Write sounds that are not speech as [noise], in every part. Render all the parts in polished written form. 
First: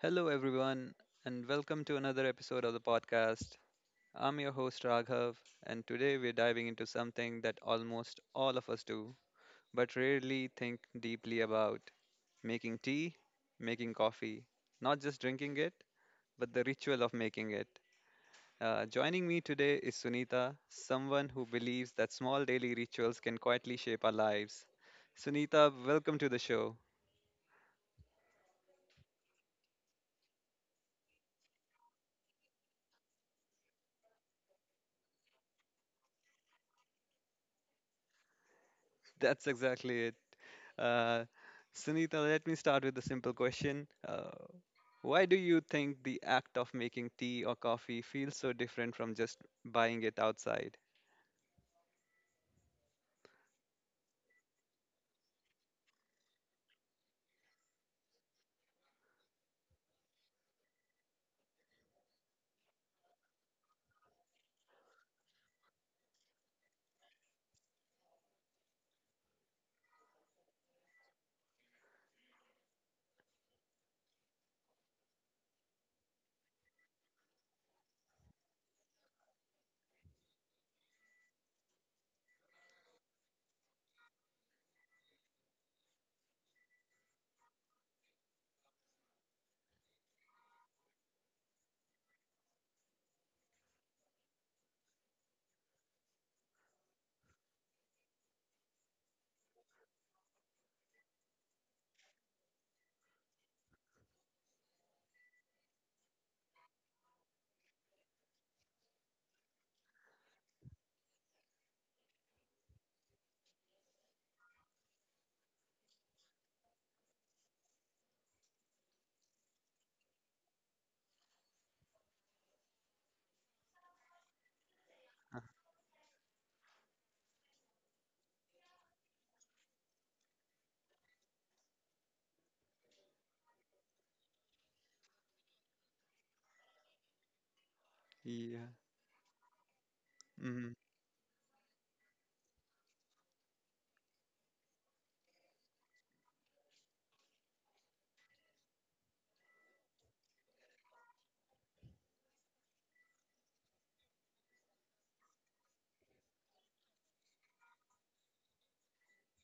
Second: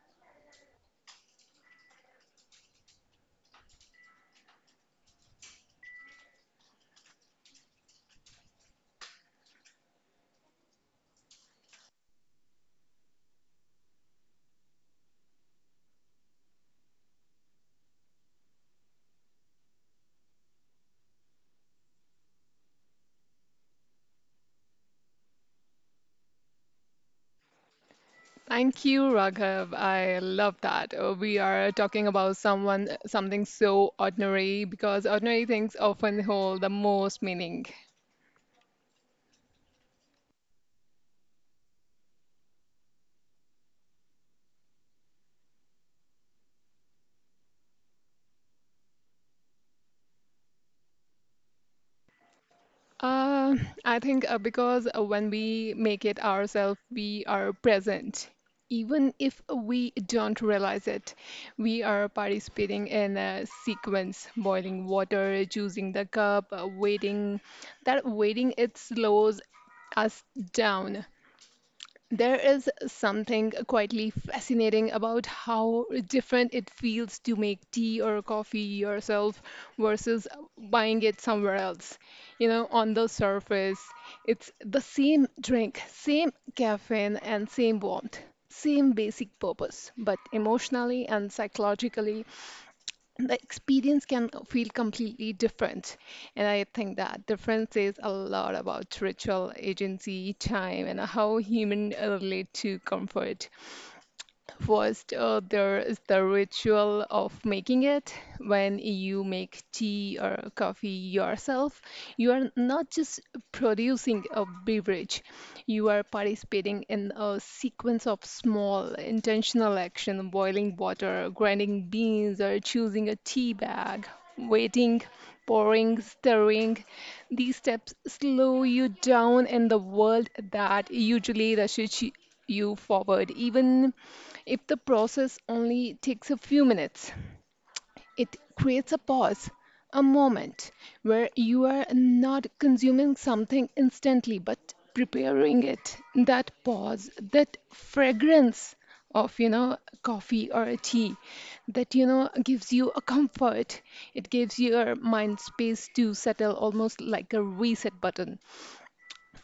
Hello, everyone, and welcome to another episode of the podcast. I'm your host, Raghav, and today we're diving into something that almost all of us do, but rarely think deeply about, making tea, making coffee, not just drinking it, but the ritual of making it. Joining me today is Sunita, someone who believes that small daily rituals can quietly shape our lives. Sunita, welcome to the show. Thank you, Raghav. I love that. We are talking about someone, something so ordinary because ordinary things often hold the most meaning. That's exactly it. Uh, Sunita, let me start with a simple question. Why do you think the act of making tea or coffee feels so different from just buying it outside? Uh, I think because when we make it ourselves, we are present. Even if we don't realize it, we are participating in a sequence boiling water, choosing the cup, waiting. That waiting, it slows us down. There is something quietly fascinating about how different it feels to make tea or coffee yourself versus buying it somewhere else. You know, on the surface, it's the same drink, same caffeine, and same warmth, same basic purpose, but emotionally and psychologically, the experience can feel completely different. And I think that difference says a lot about ritual, agency, time, and how human relate to comfort. First, there is the ritual of making it. When you make tea or coffee yourself, you are not just producing a beverage, you are participating in a sequence of small intentional action, boiling water, grinding beans, or choosing a tea bag, waiting, Uh. pouring, stirring. These steps slow you down in the world that usually rushes you forward, even if the process only takes a few minutes. It Yeah. creates a pause, a Mm-hmm. moment where you are not consuming something instantly but preparing it. That pause, that fragrance of coffee or a tea that gives you a comfort, it gives your mind space to settle almost like a reset button.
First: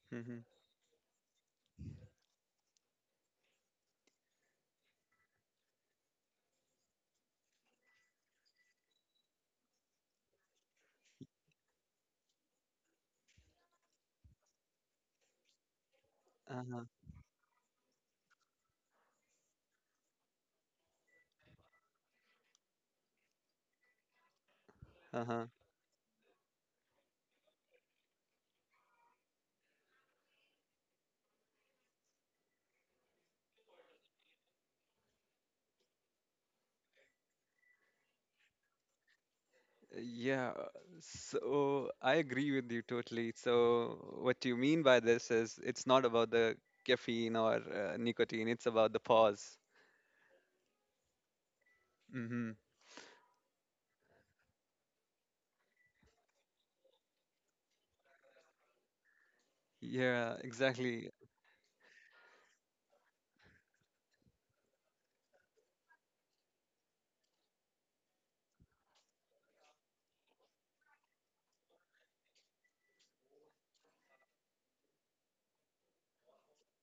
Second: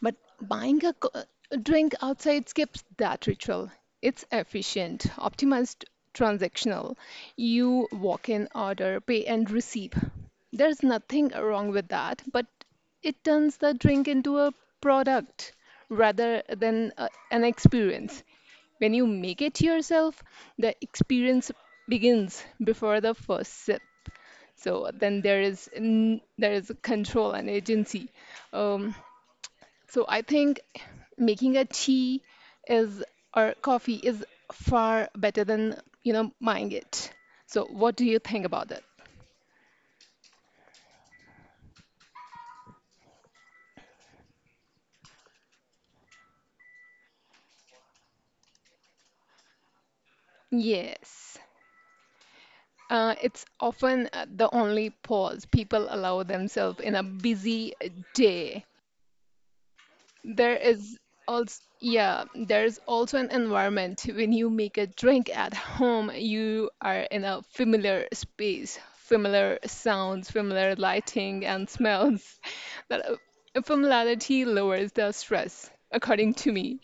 But Mm-hmm. buying a co- drink outside skips that ritual. It's efficient, optimized, transactional. You walk in, order, pay, and receive. There's nothing wrong with that, but it turns the drink into a product rather Uh-huh. than an experience. When you make it yourself, the experience begins before the first sip. So then Uh-huh. There is control and agency. Um, so I think making a tea is or coffee is far better than, buying it. So what do you think about that? Yeah. So I agree with you totally. So what you mean by this is it's not about the caffeine or nicotine, it's about the pause. Yes. Mm-hmm. It's often the only pause people allow themselves in a busy day. Yeah, There is exactly. also yeah, there's also an environment when you make a drink at home, you are in a familiar space, familiar sounds, familiar lighting and smells. That familiarity lowers the stress, according to me.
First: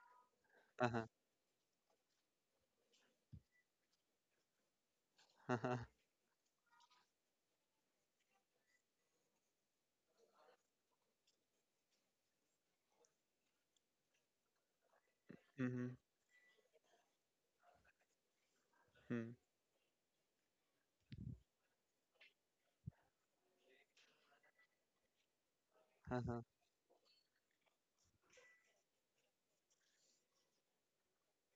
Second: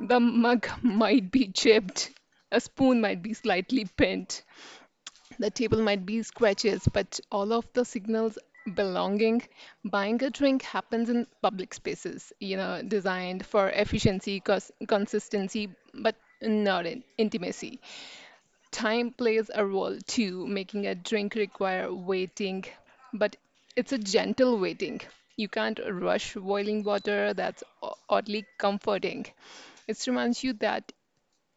The mug Uh-huh. might be chipped, a spoon might be slightly bent, the Uh-huh. table might be scratches, but all of the signals belonging, buying a drink happens in public spaces, you know, designed for efficiency, consistency, Mm-hmm. but not in intimacy. Time Mm-hmm. plays a role too, making a drink require waiting, but it's a gentle waiting. You can't rush Uh-huh. boiling water, that's oddly comforting. It reminds you that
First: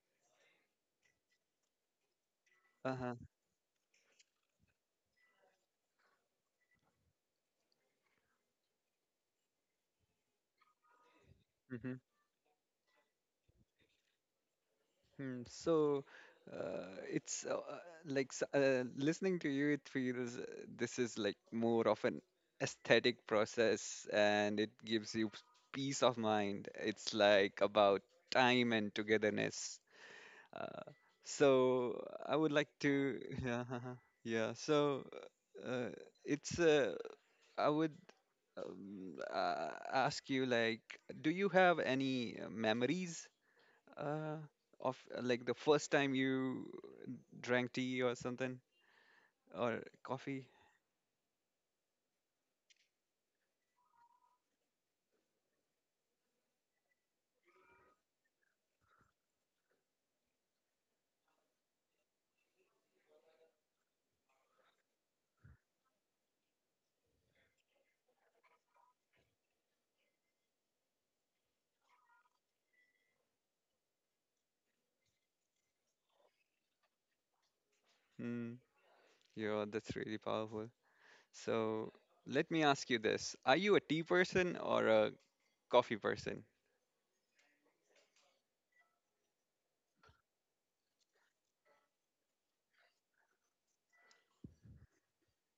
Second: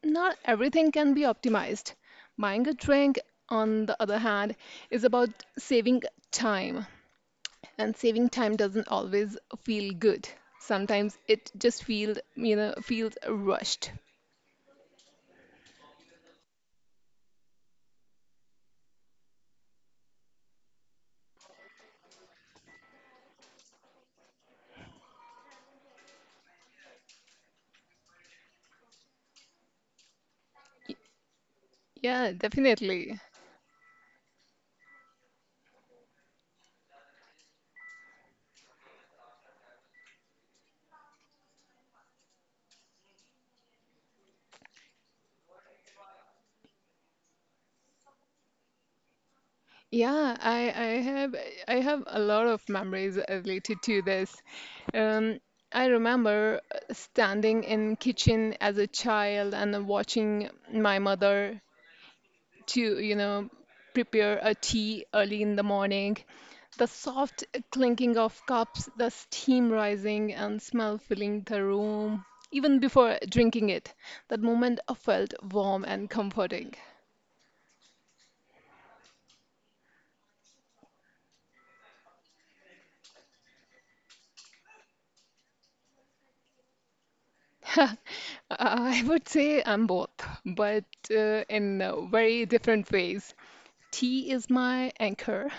not everything can be optimized. Buying a Uh-huh. drink, on the other hand, is about saving time. And saving time doesn't always feel good. Sometimes it just Mm-hmm. feels, feels rushed. Hmm, so it's like s- listening to you, it feels this is like more of an aesthetic process and it gives you peace of mind. It's like about time and togetherness. Uh, so Yeah, I would like definitely. to, [laughs] yeah, yeah. So uh, it's, uh, I would ask you, like, do you have any memories? Uh, of like the first time you drank tea or something or Yeah, coffee. I have a lot of memories related to this. Um, I remember standing in kitchen as a child and watching my mother to, you know, prepare a tea early in the morning. The soft clinking of cups, the steam rising and smell filling the room. Even before drinking it, that moment felt warm and comforting. Hmm. Yeah, that's really powerful. So let me ask you this: Are you a tea person or a coffee person? I would say I'm both, but in very different ways. Tea is my anchor.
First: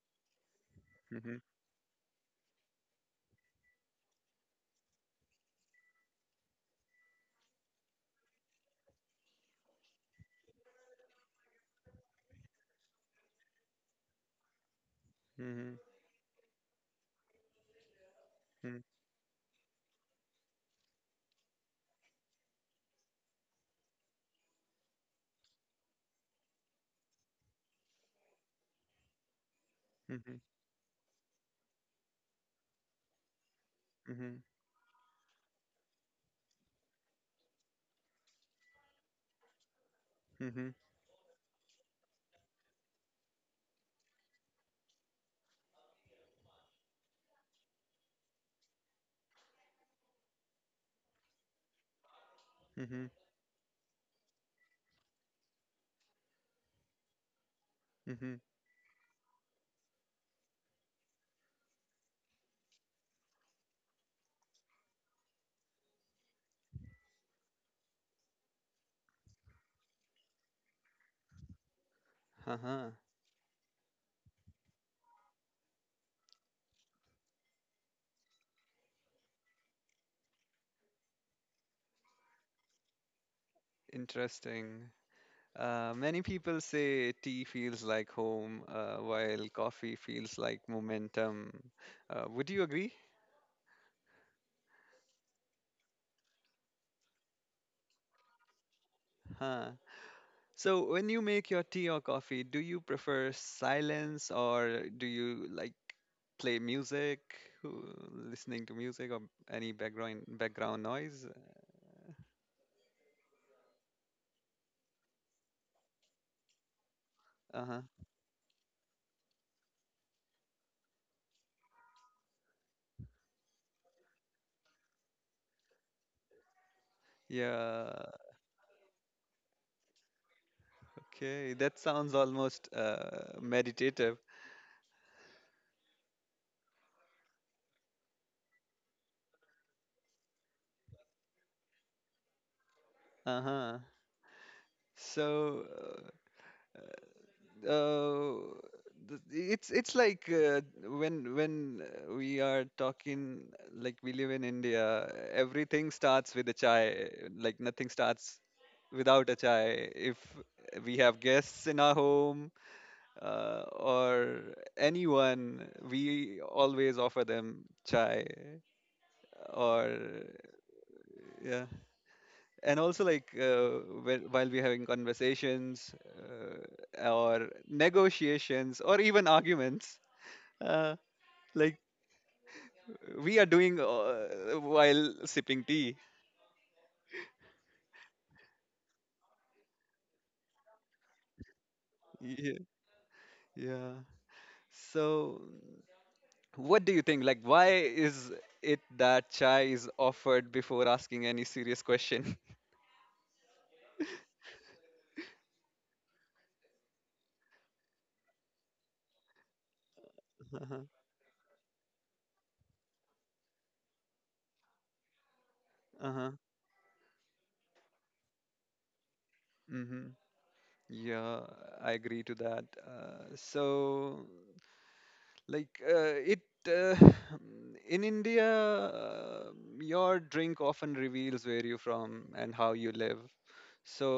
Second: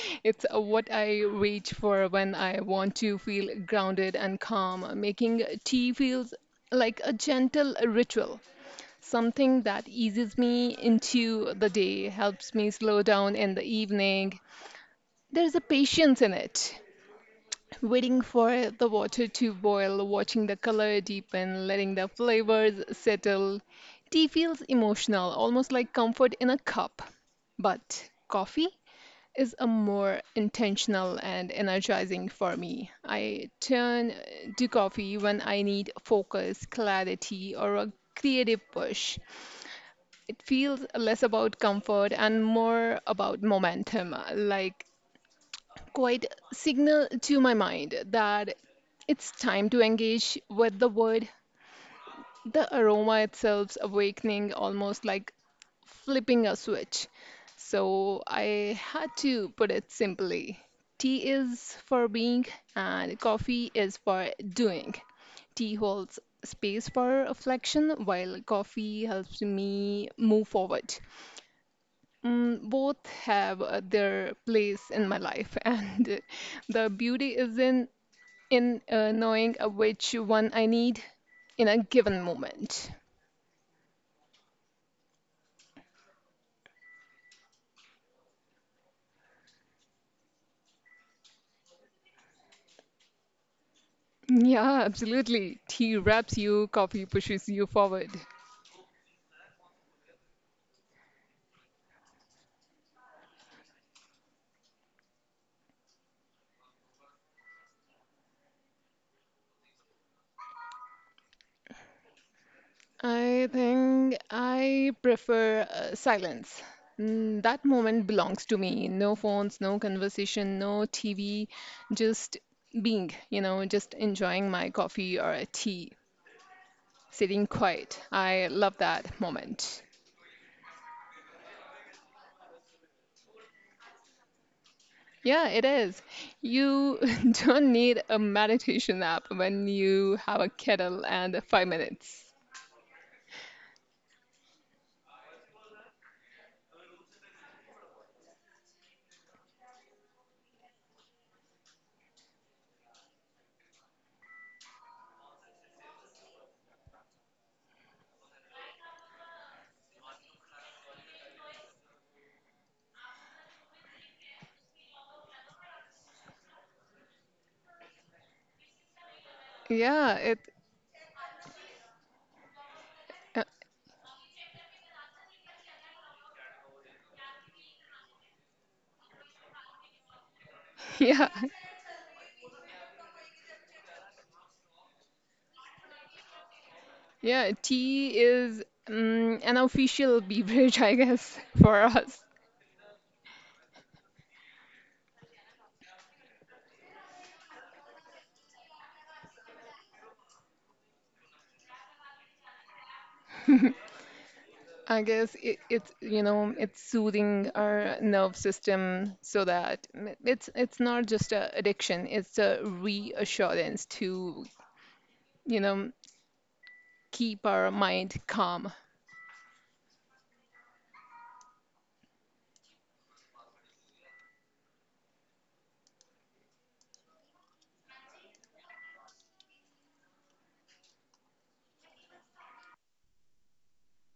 [laughs] It's what I Mm-hmm. reach for when I want to feel grounded and calm. Making tea feels like a gentle ritual, something that eases me into the day, helps me slow down in the evening. There's a Mm-hmm. patience in it. Waiting for Mm-hmm. the water to boil, watching the color deepen, letting the flavors settle. Tea feels emotional, almost like comfort in a cup. But coffee? Is a more intentional and energizing for me. I turn Mm-hmm. to coffee when I need focus, clarity, or a creative push. It Mm-hmm. feels less about comfort and more about momentum, like quite signal to my mind that it's time to engage with the wood. The Mm-hmm. Mm-hmm. aroma itself's awakening almost like flipping a switch. So Mm-hmm. I had to put it simply. Tea is for being, and coffee is for doing. Tea holds space for reflection, while coffee helps me move forward. Mm, Uh-huh. both have their place in my life, [laughs] and the beauty is in knowing which one I need in a given moment. Interesting. Many people say tea feels like home, while coffee feels like momentum. Would you agree? Yeah, absolutely. Tea wraps you, coffee pushes you forward. Huh. So, when you make your tea or coffee, do you prefer silence or do you like play music, who- listening to music or any background noise? I think I prefer silence. Mm, that Uh-huh. moment belongs to me. No phones, no conversation, no TV, just being, just enjoying my coffee or a tea, sitting quiet. Yeah. I love that moment. Okay. That sounds almost meditative. Yeah, it is. You [laughs] don't need a meditation app when you have a kettle and 5 minutes. Uh-huh. So, uh, th- it's like when we are talking, like we live in India, everything starts with a chai. Like nothing starts without a chai. If we have guests in our home or anyone, we always offer them chai. Or Yeah, it, yeah, and also like uh, while we're having conversations or negotiations or even arguments, uh, [laughs] yeah, like we are doing, while sipping tea. yeah, tea is mm an official [laughs] beverage, I guess, [laughs] for us. Yeah. Yeah, so what do you think like why is it that chai is offered before asking any serious question? I guess it's it's soothing our nerve system so that it's [laughs] it's Uh-huh. not just a addiction, it's a reassurance to you know Uh-huh. keep our mind calm. Mm-hmm. Yeah, I agree to that. Uh, so like uh, it uh, [sighs] in India, uh, your drink often reveals where you're from and how you live. so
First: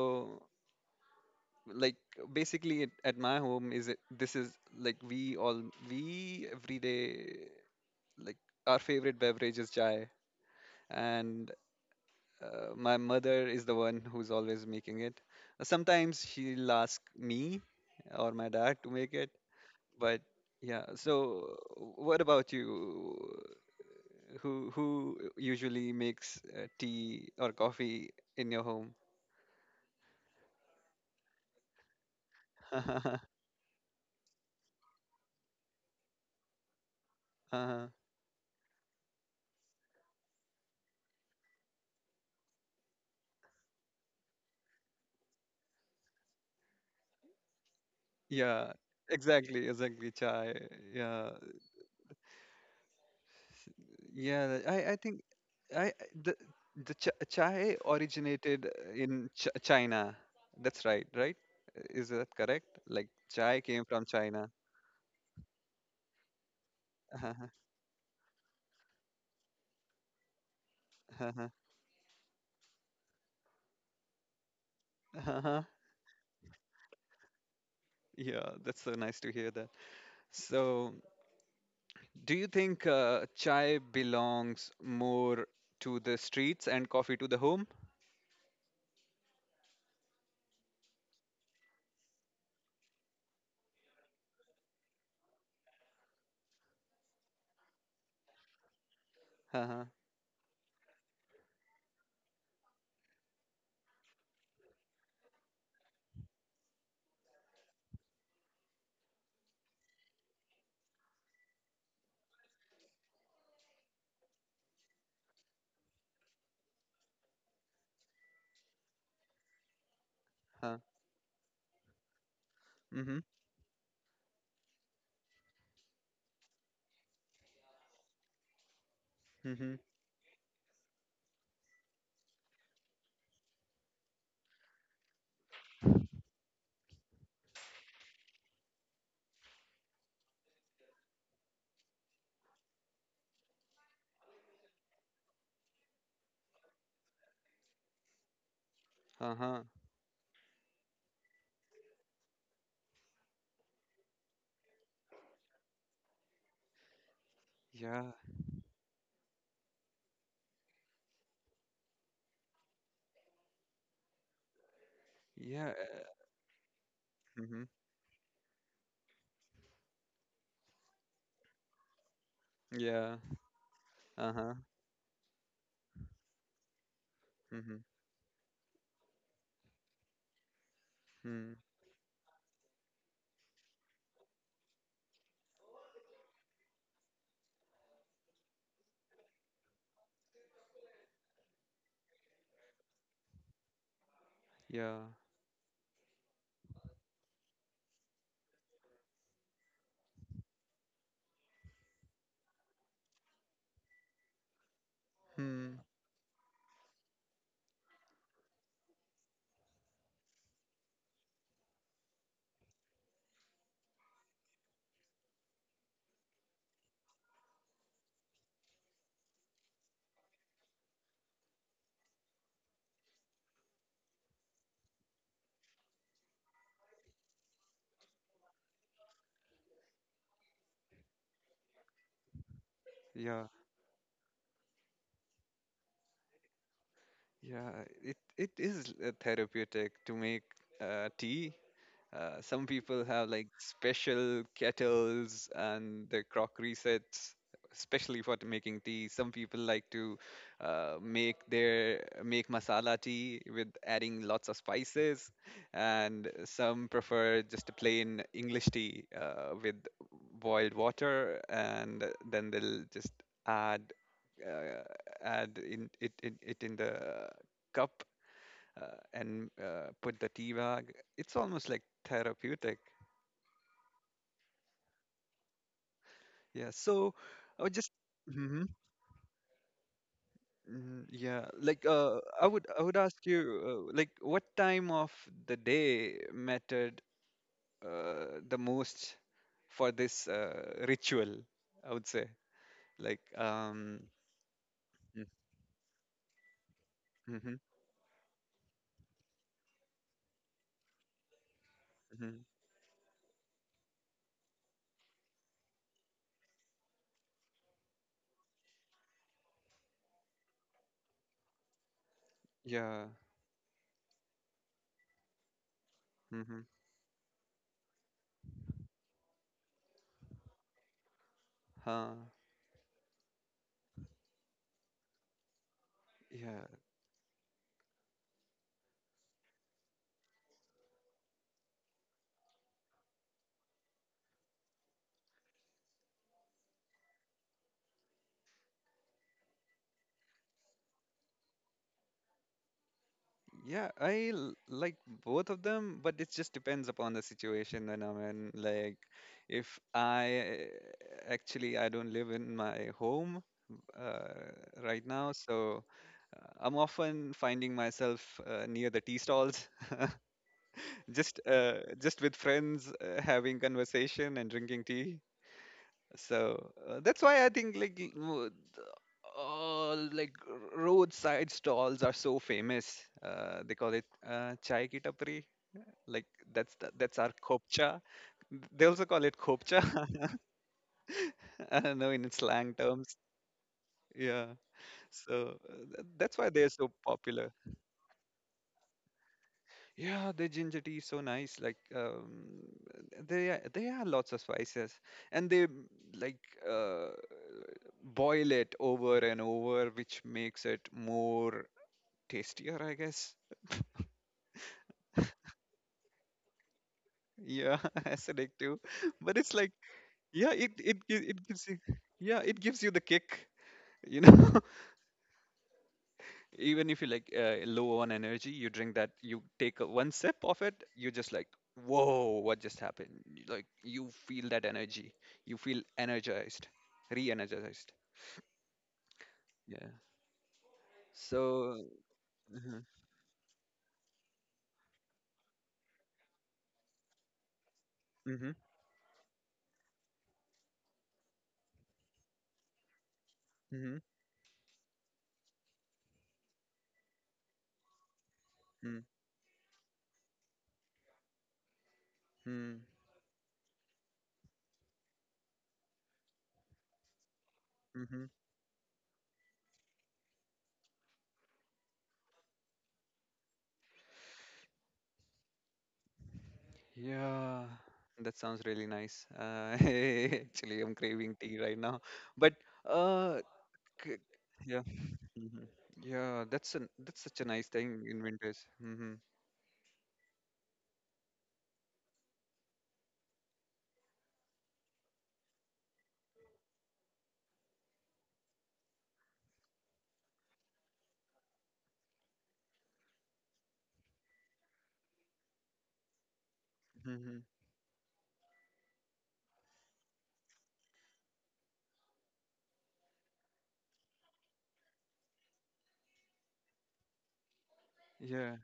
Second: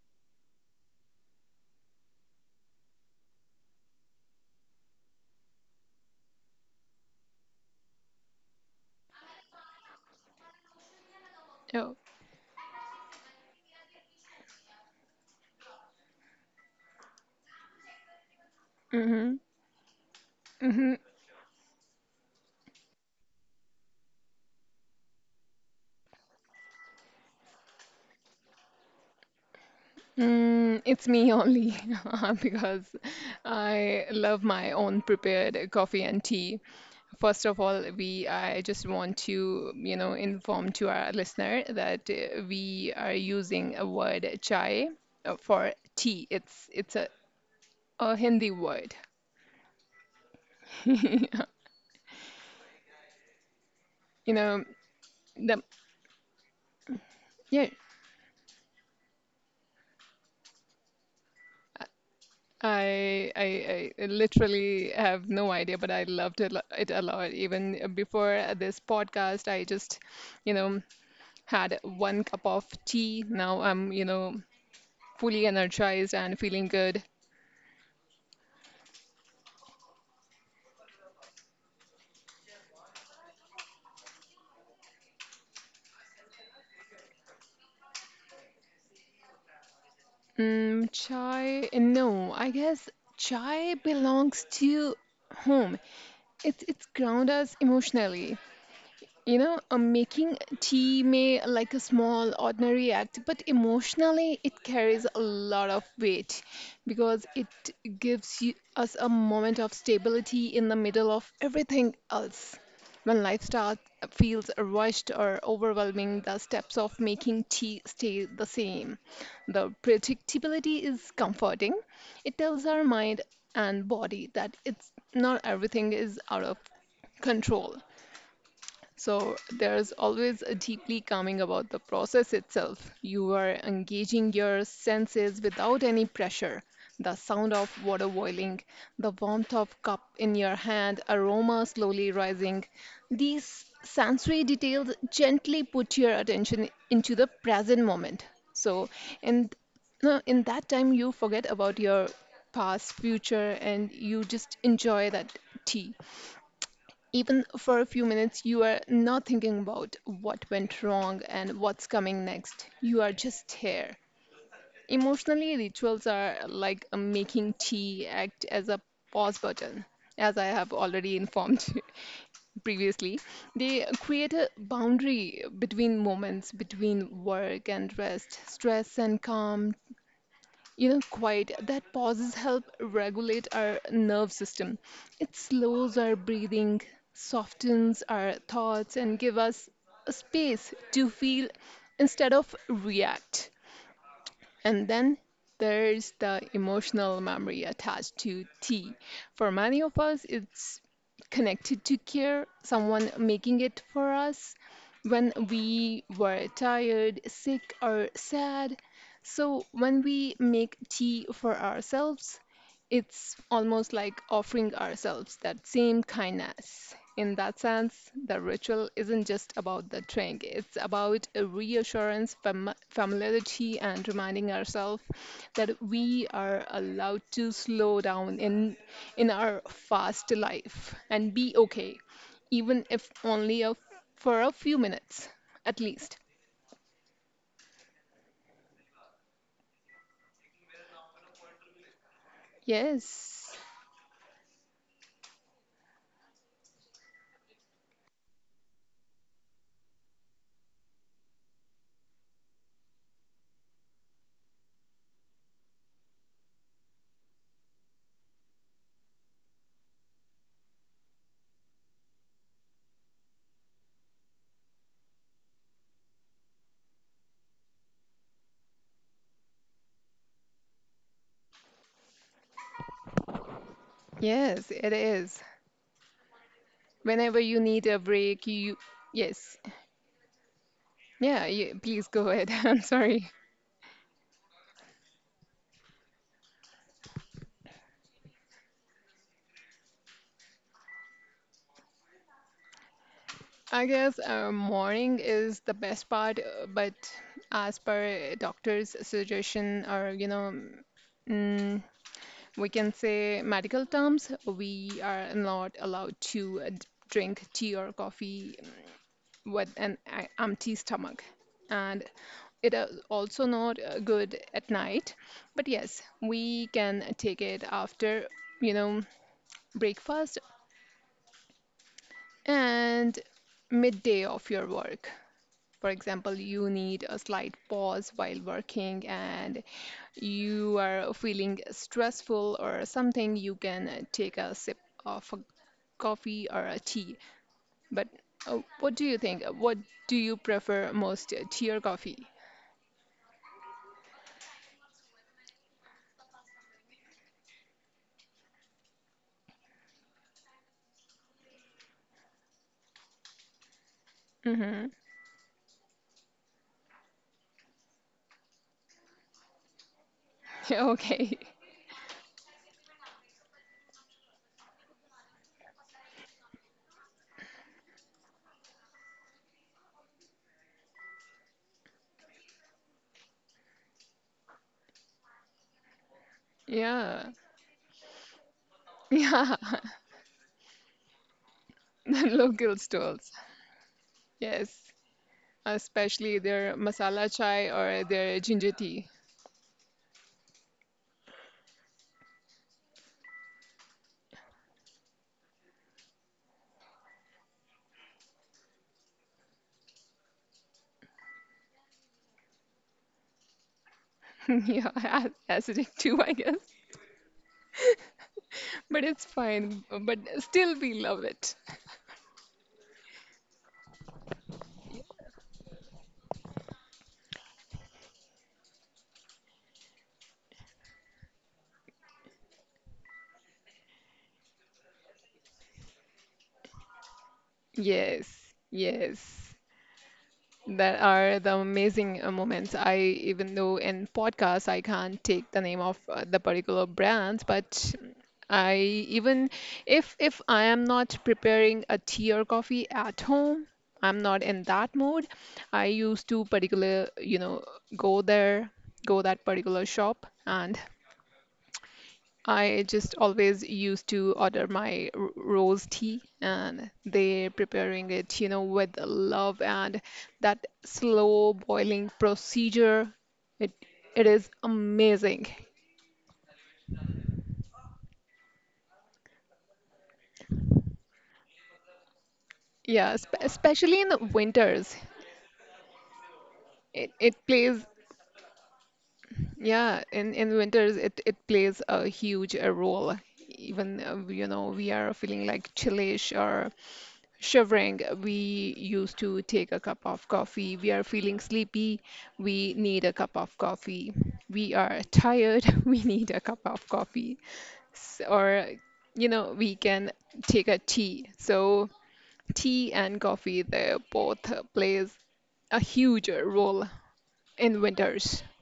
like basically it, at my home, is it this is like we all we every day, like our favorite beverage is chai. And Oh, my mother is the one who's always making it. Sometimes she'll ask me or my dad to make it. mm-hmm, But yeah, mm-hmm. so what about you? Who usually makes tea or coffee in your home? Mm, it's me only [laughs] because [laughs] I love my own prepared coffee and tea. First of all, Uh. we I just want to, you know, inform to our listener that we are using a word chai for tea. It's a Hindi Yeah, word. exactly, exactly. Chai. Yeah, [laughs] You yeah. know, I think the I- the ch yeah, chai originated in Ch China. That's right, right? Is that correct? Like chai came I from China. literally have no idea, but I loved it, it a lot. Even before this podcast, I just, you know, [laughs] Uh-huh, had one cup of tea. Now I'm, you know, fully uh-huh. energized and feeling good. Yeah, that's so nice to hear that. So. Do you think chai belongs more to the streets and coffee to the home? Mm, chai? No, I guess chai belongs to home. It grounds us emotionally. You know, Uh-huh. making tea may like a small, ordinary act, but emotionally it carries a lot of weight because it gives you, us a moment of stability in the middle of everything else. When life starts feels rushed or overwhelming, the steps of making tea stay the same. The Uh, predictability is comforting. It tells our mind mm-hmm. and body that it's not everything is out of control. So Mm-hmm. there's always a deeply calming about the process itself. You are engaging your senses without any pressure. The sound of water boiling, the warmth of cup in your hand, aroma slowly rising. These sensory details gently put your attention into the present moment. So and Uh-huh. no, in that time you forget about your past, future, and you just enjoy that tea even for a Yeah. few minutes, you are not thinking about what went wrong and what's coming next. You are just here. Emotionally, Yeah. Rituals are like a making Mm-hmm. tea act as a pause button, as I have already informed [laughs] you Yeah. previously. They create a Uh-huh. boundary between moments, between work Mm-hmm. and rest, stress and calm, you know, quiet. Mm. That pauses help regulate our nerve system. It slows our breathing, softens our thoughts, and give us a space to feel instead of react. And Yeah. then there's the emotional memory attached to tea. For many of us, it's connected to care, someone making it for us when Hmm. we were tired, sick, or sad. So when we make tea for ourselves, it's almost like offering ourselves that same kindness. In that sense, the ritual isn't just about the drink, it's about a reassurance, familiarity, and reminding ourselves that we are allowed to slow down in our fast life and be okay, even if Yeah. only for a few minutes at least. Yeah. It is therapeutic to make tea. Some people have like Yes, special kettles and their crockery sets, especially for making tea. Some people like to make masala tea with adding lots of spices, and some prefer just a plain English tea with boiled water, and then they'll just add uh, it it in the cup, and put the tea bag. It's almost like therapeutic. yes, it is. Yeah. So Whenever you I would need just. a break, Hmm. you, yes, Yeah. yeah, you, Like please uh, go I ahead. [laughs] would I'm I would ask sorry. you, like what time of the day mattered the most for this ritual? I would say like I um. guess morning is the best part, but Mm-hmm, as per doctor's suggestion, or you know, mm, hmm. we can say medical terms, we are not allowed to drink tea or coffee with an empty stomach, and it is Yeah. also not good at night. But yes, Mm-hmm. we can take it after, you know, breakfast Huh. and midday of your work. For example, Yeah. you need a slight pause while working and you are feeling stressful or something, you can take a sip of a coffee or a tea. But what do you think? What do you prefer most, tea or coffee? Yeah, I like both of them, but it just depends upon the situation that I'm in. Like, if I Actually, I don't live in my home uh, Hmm. right now, so I'm often finding myself near the tea stalls, [laughs] [laughs] Okay. just uh, just with friends, having conversation and drinking tea. So that's why I think like all like roadside stalls are so famous. They call it chai ki tapri, like that's the, that's our Yeah. kopcha. They also call it Yeah. kopcha. [laughs] [laughs] I don't know in The slang local terms. stalls. Yeah, Yes. so that's Especially why they're their so masala popular. chai or their ginger tea. Yeah, their ginger tea is so nice, like they are lots of spices, and they like uh, boil it over and over, which makes it more tastier, I guess. [laughs] Yeah, acidic too, I guess. Yeah. [laughs] Acidic too. But [laughs] it's But it's like, fine. But yeah, it still, we it love gi- it it. gives you, yeah, it gives you the kick, you know. Even if you like, low on energy, you drink that, you take a, one sip of it, you're just like, whoa, what just happened. You- like you feel that energy, you feel energized, re-energized. Yes, yes. Yeah, That are the so amazing moments. mhm, I, even though in podcasts, I can't take the name of the particular brands, but mhm, I, even if I am not preparing a tea or coffee at home, mhm, I'm not in that mood. I used to particular, you know, go there, mm go that particular shop and mm, I just always used to order my rose tea and they preparing mhm. it, you know, with love and that slow boiling procedure. It it is amazing. Yeah, that sounds really nice, [laughs] actually I'm craving tea right now. But Yeah, uh especially in c- the yeah. winters. Mhm. Yeah, that's an, It that's it such a nice plays, thing in winters. Hmm. yeah. In winters it plays a huge role. Even you know, we are feeling like chillish or shivering, we used to take a cup of coffee. We are feeling sleepy. We need a cup of coffee. We are tired. [laughs] We need a cup of Hmm. coffee. Or, you know, we can take a tea. So, tea and coffee, they both plays a huge role in winters. Yeah.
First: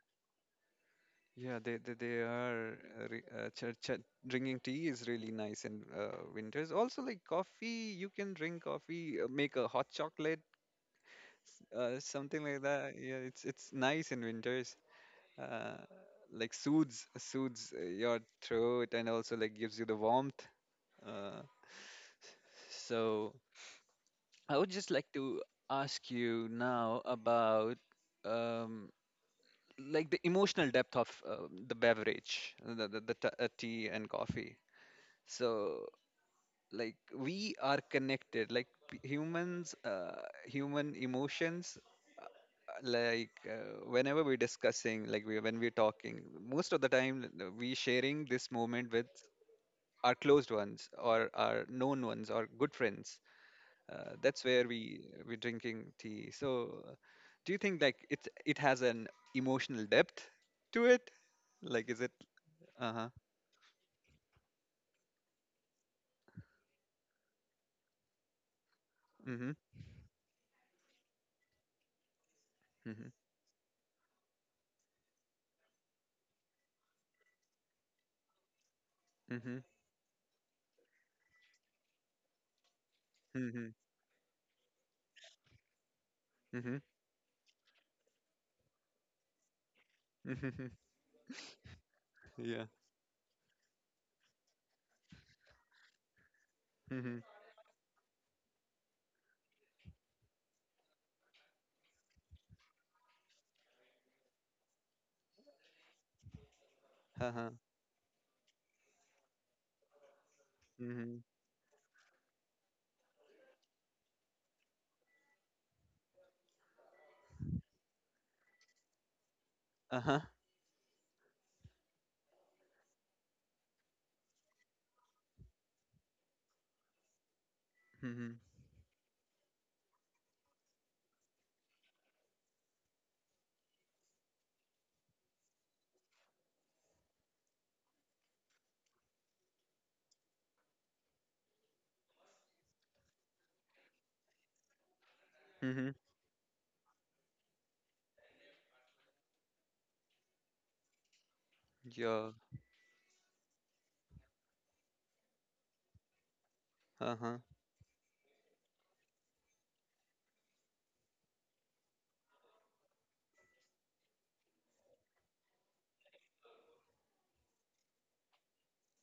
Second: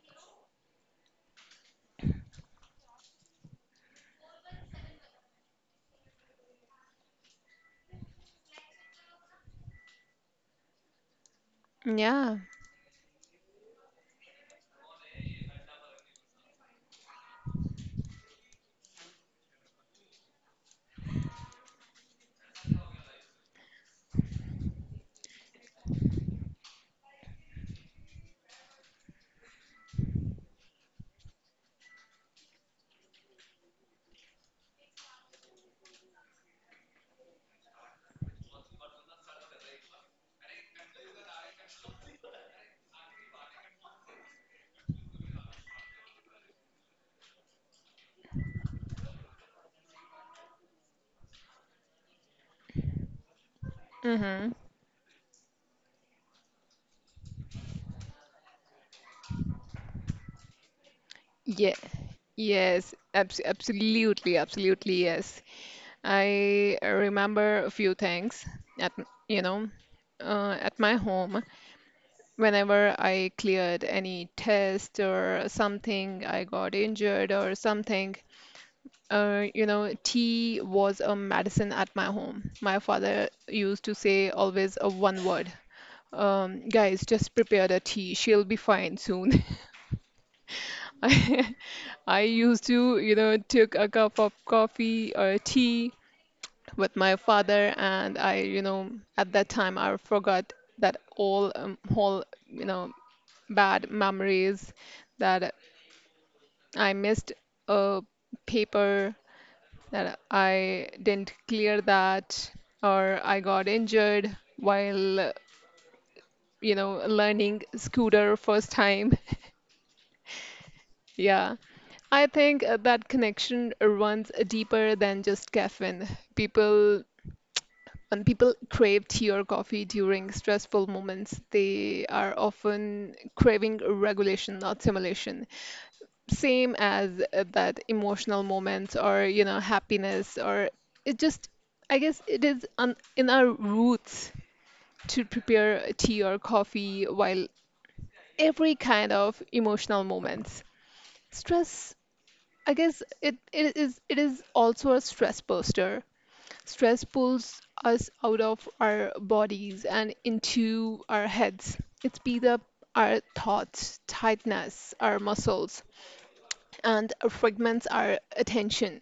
Yeah, they are re- ch- ch- drinking tea is really nice in winters. Also, like coffee, you can drink coffee, make a hot chocolate, Yeah. something like that. Yeah, it's nice in winters. Uh, like soothes your throat and also like gives you the warmth. Uh, so I would just like to ask you now about um, like the emotional depth of the beverage, the, the tea and coffee. so we are connected, like humans, human emotions. uh, Whenever we're discussing, like we, when we're talking most of the time, we sharing this moment with our closed ones or our known ones or good friends. That's Mm-hmm. where we we're drinking tea. So do you think like it has an emotional depth to it, Yeah. like is it? Yes. Uh-huh. Absolutely. Absolutely. Yes. I remember a few things at, you Mm-hmm. know, at my home. Whenever Mm-hmm. I cleared any test or something, I got injured or something. Mm-hmm. You know, tea was a medicine at my home. My father Mm-hmm. used to say always a one word. Guys, just prepare the tea. She'll be fine soon. Mm-hmm. [laughs] [laughs] I, I Yeah. used to, you know, took a cup of coffee or tea with my Mhm. father. And i, you know, at that time I forgot that all whole, you know, bad memories, that I missed Uh-huh. a paper that I Mhm. didn't clear that, or I got injured while, you know, learning scooter first time. Uh-huh. [laughs] Yeah. I think that connection runs deeper than just caffeine. People When Mhm. people crave tea or coffee during stressful moments, they are often craving regulation, not simulation. Same as that emotional moments or, you know, happiness. Or it just, I guess it is on, in our roots to prepare Mhm. tea or coffee while every kind of emotional moments. Stress, Yeah. I guess it, it is also a stress buster. Stress Uh-huh. pulls us out of our bodies and into our heads. It speeds up our thoughts, tightness, our muscles, and fragments our attention.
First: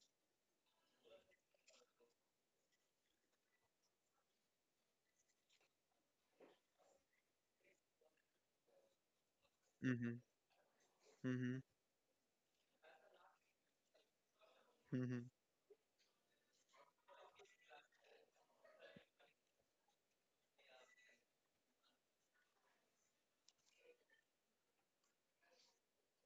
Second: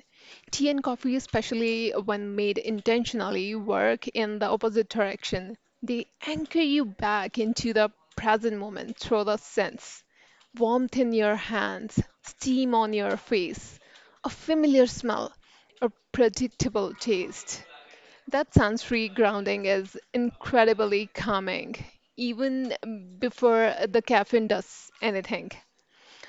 Tea and coffee, especially when made intentionally, work in the opposite direction. They anchor you back into the present moment through the sense: Mhm. warmth in your Mhm. hands, steam on your face, a familiar Mhm. smell, a predictable taste. That sensory grounding is incredibly calming, even before the caffeine does anything.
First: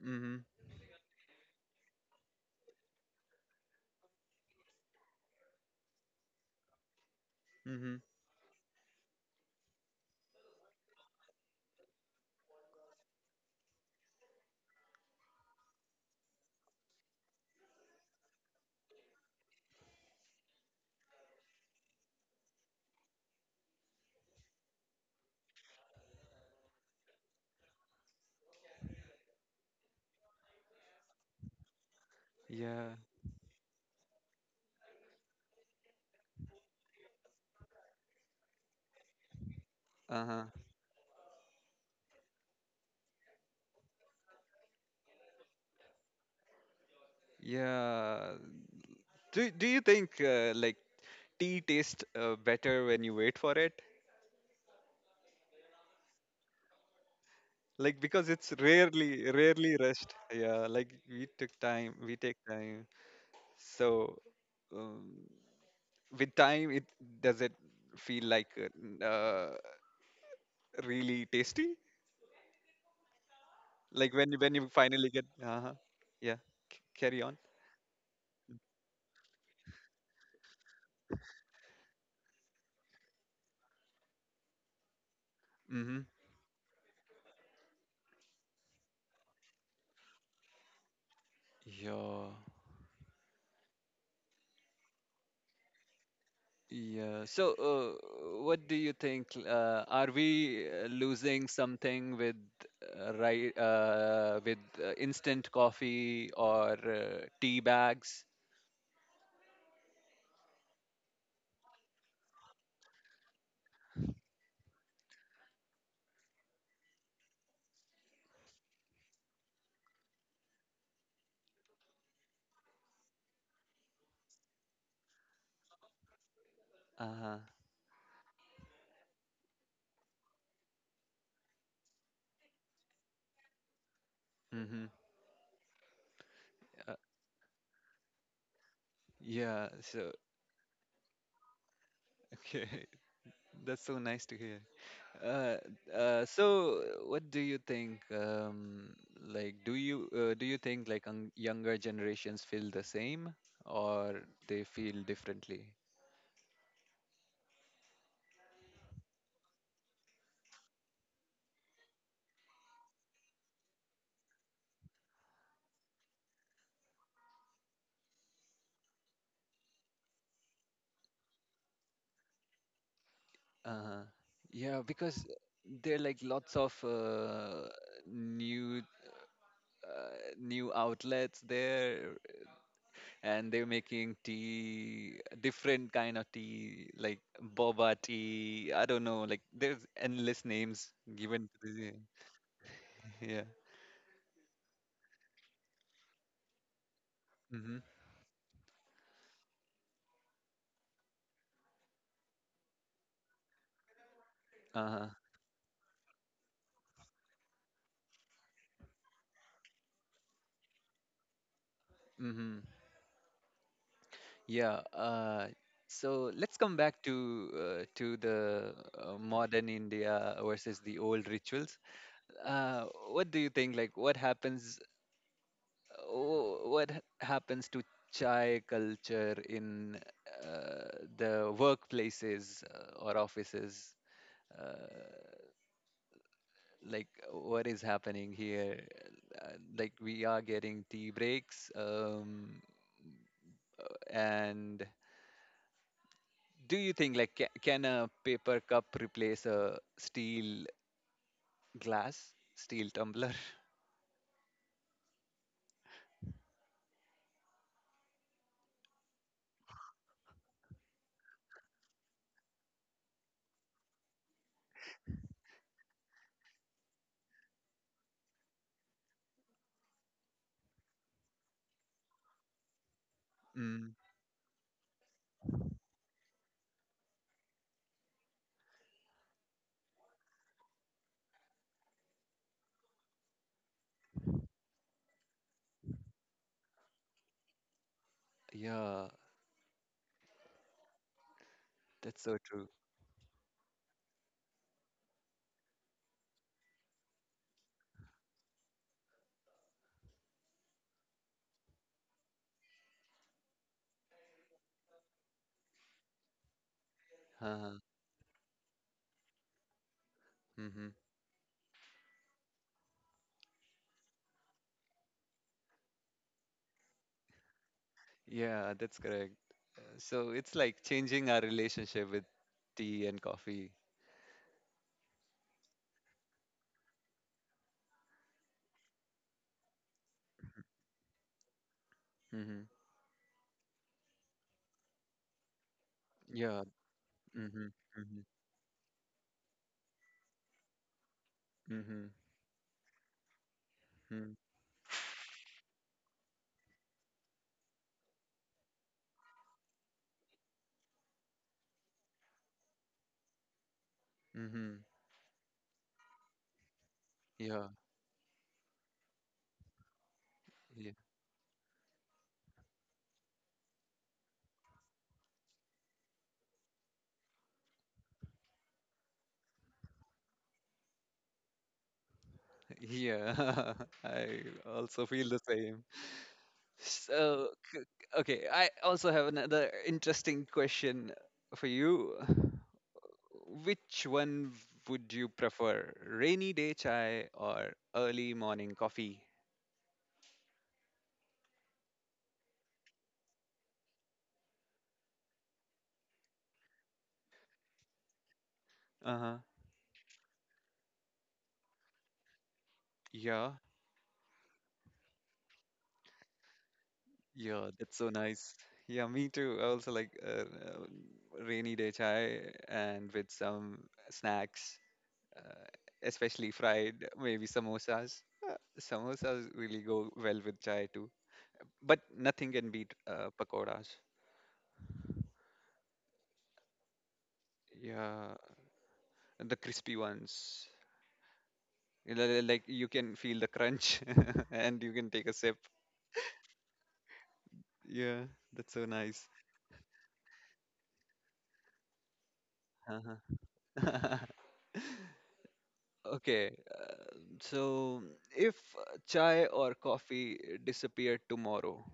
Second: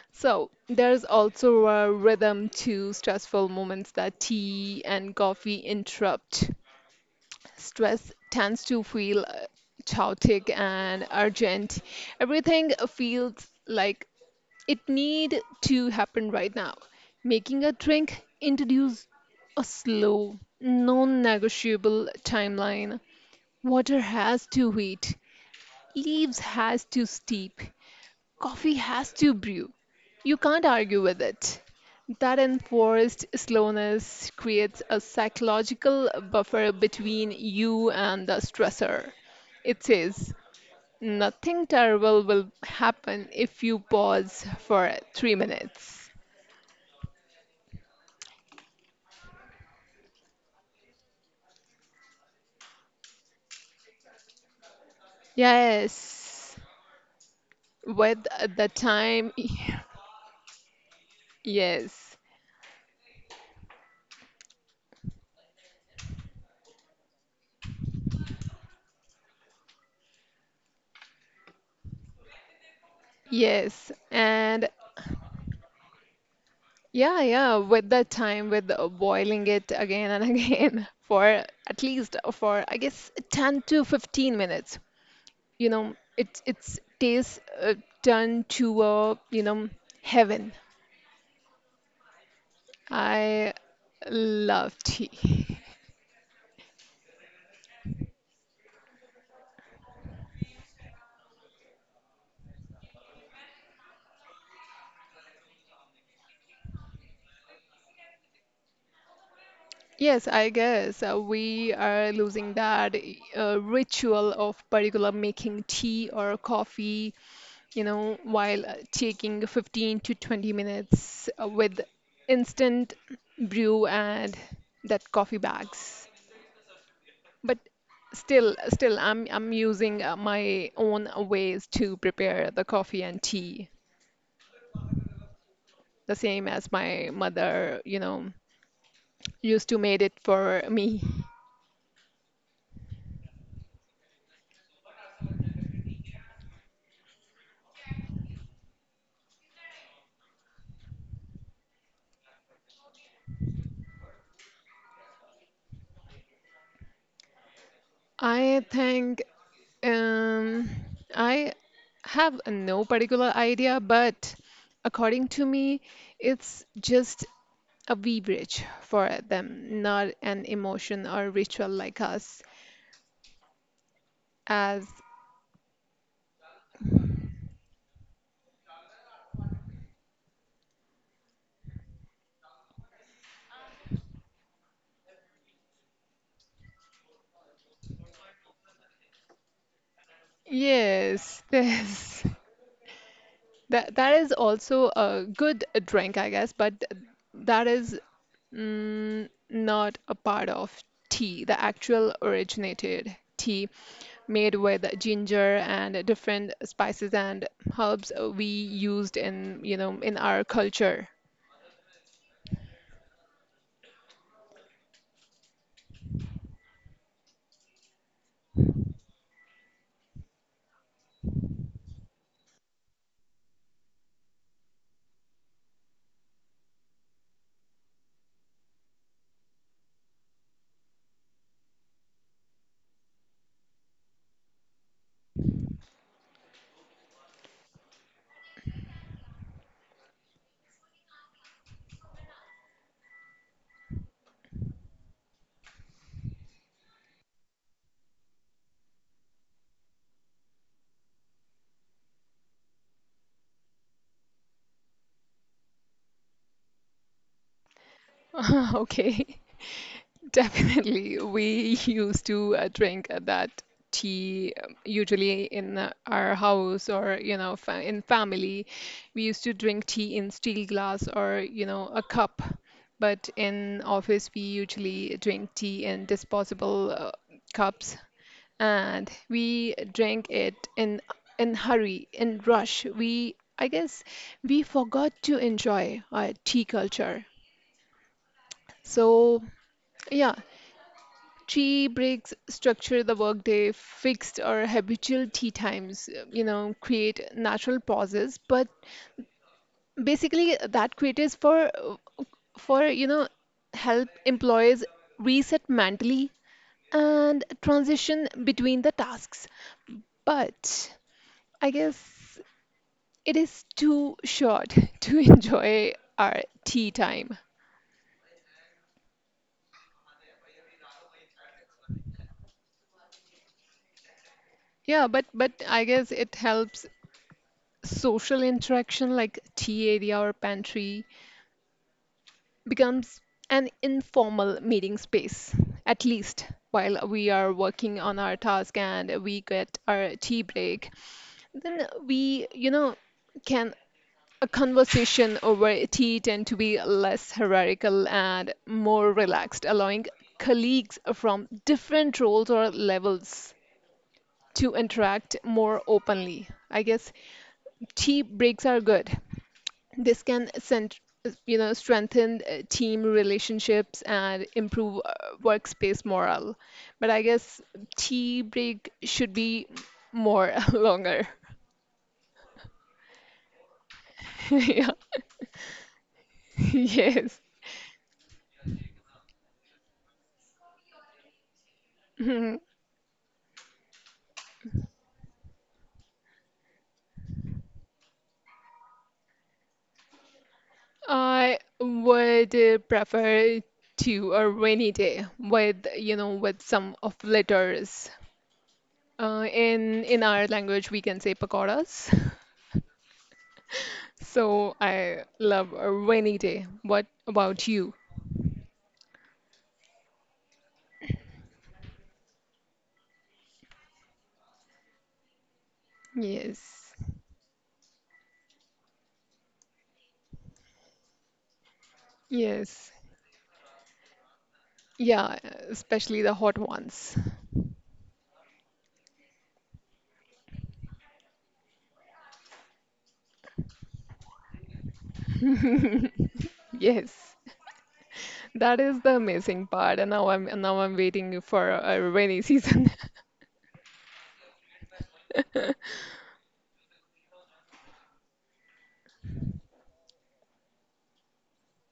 Mhm. So, there's also a rhythm to stressful moments that tea and coffee interrupt. Mhm. Stress tends to feel chaotic and urgent. Everything feels like it need to happen right now. Making a drink introduce a slow, non-negotiable timeline. Water has to wait, leaves has to steep, coffee has to brew. You can't argue with it. That Yeah. enforced slowness creates a psychological buffer between you and the stressor. It says, Uh-huh. nothing terrible will happen if you pause for 3 minutes. Yeah. Do, do you think, like tea tastes, better when you wait for it? Yes, Like with because it's the rarely time, [laughs] rarely rushed. Yeah. Like we took time. yes, We take time. So um, with time, it, does it feel like, really tasty? yes, Like when you, when and you finally get, uh-huh. Yeah, yeah, carry on. yeah, with the time, with boiling it again and [laughs] again for at least for I guess 10 to 15 minutes. You know, Mm-hmm. it it's tastes turned to a, you know, heaven. Yeah, I love tea. [laughs] yeah. So, what do you think? Are we losing something with, right with, instant coffee or tea bags? Yes, I guess we are losing that ritual of particular making tea or coffee, you know, while taking 15 to 20 minutes with instant brew and that coffee bags. Uh-huh. But I'm using my own ways to prepare the coffee and tea, Mm-hmm. the same as Uh, my mother, you know, yeah. used to made So, it for me. [laughs] okay, that's so nice to hear. Uh, so what do you think? Like, do you, do you think like un younger generations feel the same, or they feel differently? I think Um, I have no particular idea, but according to me, it's just a beverage for them, not an emotion or ritual like us. Uh, yeah, As because there are like lots of new new outlets there, and they're making tea, different kind of tea, like boba tea. I don't know, like there's endless names yes, given to the, this, yeah. [laughs] [laughs] that is also a good drink, I guess, but that Mm-hmm. is, mm, not a part of tea, the actual originated tea made with Uh-huh. ginger and different spices and herbs we used in, you know, in our culture. Mm-hmm. Yeah. So let's come back to, to the modern India versus the old rituals. What do you think? Like, what happens? What happens to chai culture in the workplaces or offices? Uh, like, what is happening here? Like, we are getting tea breaks, and do you think like can a paper cup replace a steel glass steel tumbler? [laughs] Okay. Definitely. We used to drink that tea usually in our house or, you know, fa in family. We used to drink tea in steel glass or, you know, a cup. But [laughs] in Mm, office, we usually drink tea in disposable cups, and we drank it in hurry, in rush. We, I guess, we forgot to enjoy our tea culture. yeah, So, yeah, tea that's breaks so true. structure the workday, fixed or habitual tea times, you know, create natural pauses. But basically, that creates for for, you know, help employees reset mentally and Uh-huh. transition between the tasks. Hmm, But I guess it is too short [laughs] to enjoy our tea time. yeah, that's correct. So it's like changing our relationship with tea and coffee. Yeah, but I guess it helps social interaction, like tea area or pantry Mm-hmm. becomes an informal meeting space, at least Yeah. while we are Mm-hmm. working on Mm-hmm. our task and we get our tea break. Then Mm-hmm. we, you know, can Mm-hmm. a conversation over tea tend to be less hierarchical and more relaxed, allowing colleagues from different roles or levels to Mm-hmm. interact more openly. I guess Yeah. tea breaks are good. this can Yeah. cent- you know, strengthen team relationships and improve workspace morale. But I guess tea break should be more [laughs] longer. [laughs] Yeah. [laughs] I [laughs] Yeah, also feel the same. yes. So okay, I also have another interesting question for you. Mhm. Which one would you prefer, rainy day chai or early morning coffee? I would prefer to a rainy day with, you know, with some of letters, Uh huh. In our language we can say pakoras. Yeah, [laughs] So I love a rainy day. What about yeah, you? that's so nice. Yeah, me too. I also like rainy day chai, and with some snacks, uh, especially Yes. fried, maybe samosas. Samosas really go well with chai too, but nothing can Yes. beat pakoras. Yeah, especially the hot ones. [laughs] Yeah, the crispy ones. You know, they're like, you can feel the crunch [laughs] and you can take a sip. Yes. Yeah, that's That so is the nice. amazing part. And now I'm waiting for a rainy season. Uh-huh. [laughs] Okay, so if chai or coffee disappeared tomorrow,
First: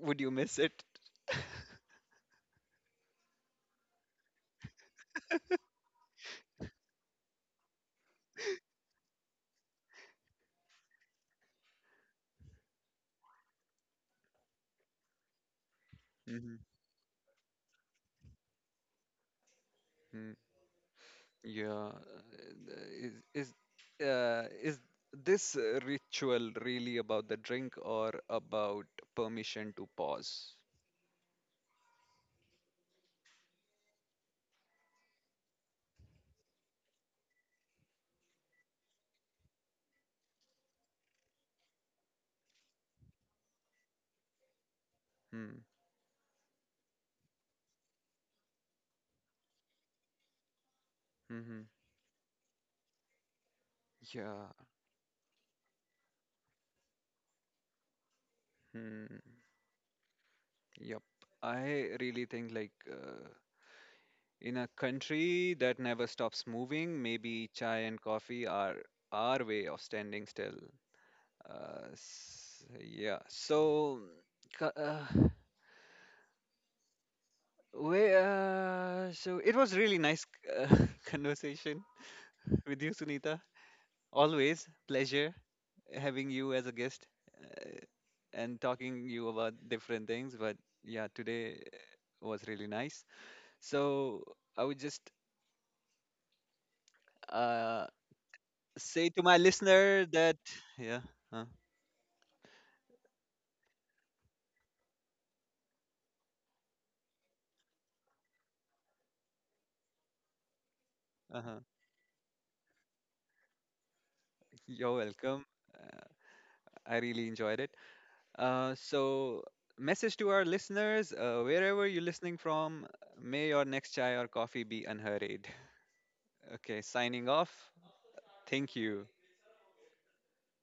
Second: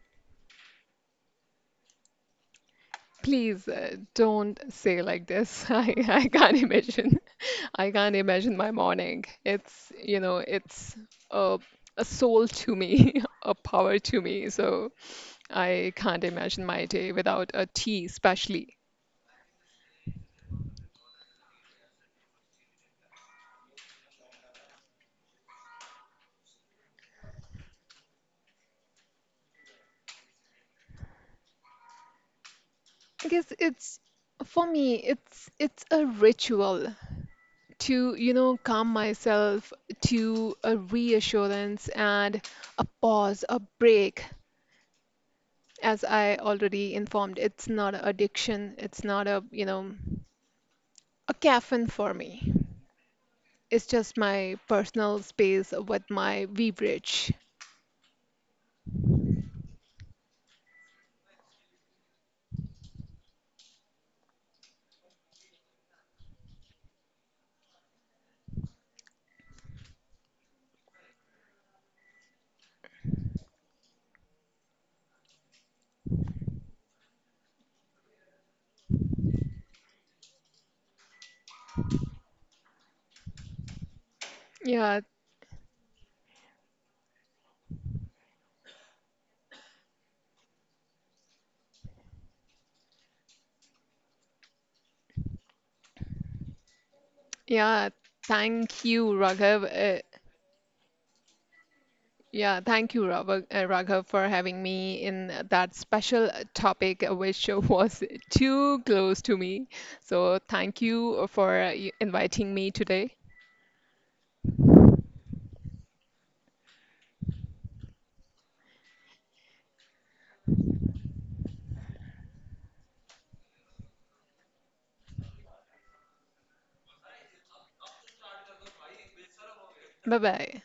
would you miss it? [laughs] Please don't say like this. [laughs] I can't imagine. [laughs] I can't imagine my morning. It's, you know, it's a a soul to me, [laughs] a power to me. So I can't Mhm. imagine my day without a tea, especially. Mm. Yeah, is this, ritual really about the drink or about permission to pause? I guess it's, for me, it's a ritual to, you know, calm myself, to a reassurance and a pause, a break. Hmm. As I already informed, it's not an addiction, it's not a, you know, a Mm-hmm. caffeine for me, it's just Yeah. my personal space with my beverage. Hmm. Yep. I really think like, in a country that never stops moving, maybe chai and coffee are our way of standing still. Yeah. So, ca- uh, so it was really nice, uh, [laughs] conversation with you, Sunita. Always Yeah. pleasure having you as a guest, uh, and talking you about different things. But yeah, today was really nice. So I would just uh, Yeah, thank say you, to my Raghav, listener that yeah. Uh, yeah, thank you, Raghav, for having me in that special topic, which [laughs] was too close to me. So, thank you for uh-huh, inviting me today. you're welcome. I really enjoyed it. So, message to our listeners, wherever you're listening from, may your next chai or coffee be unhurried. [laughs] Okay, signing off. Thank you. Bye bye.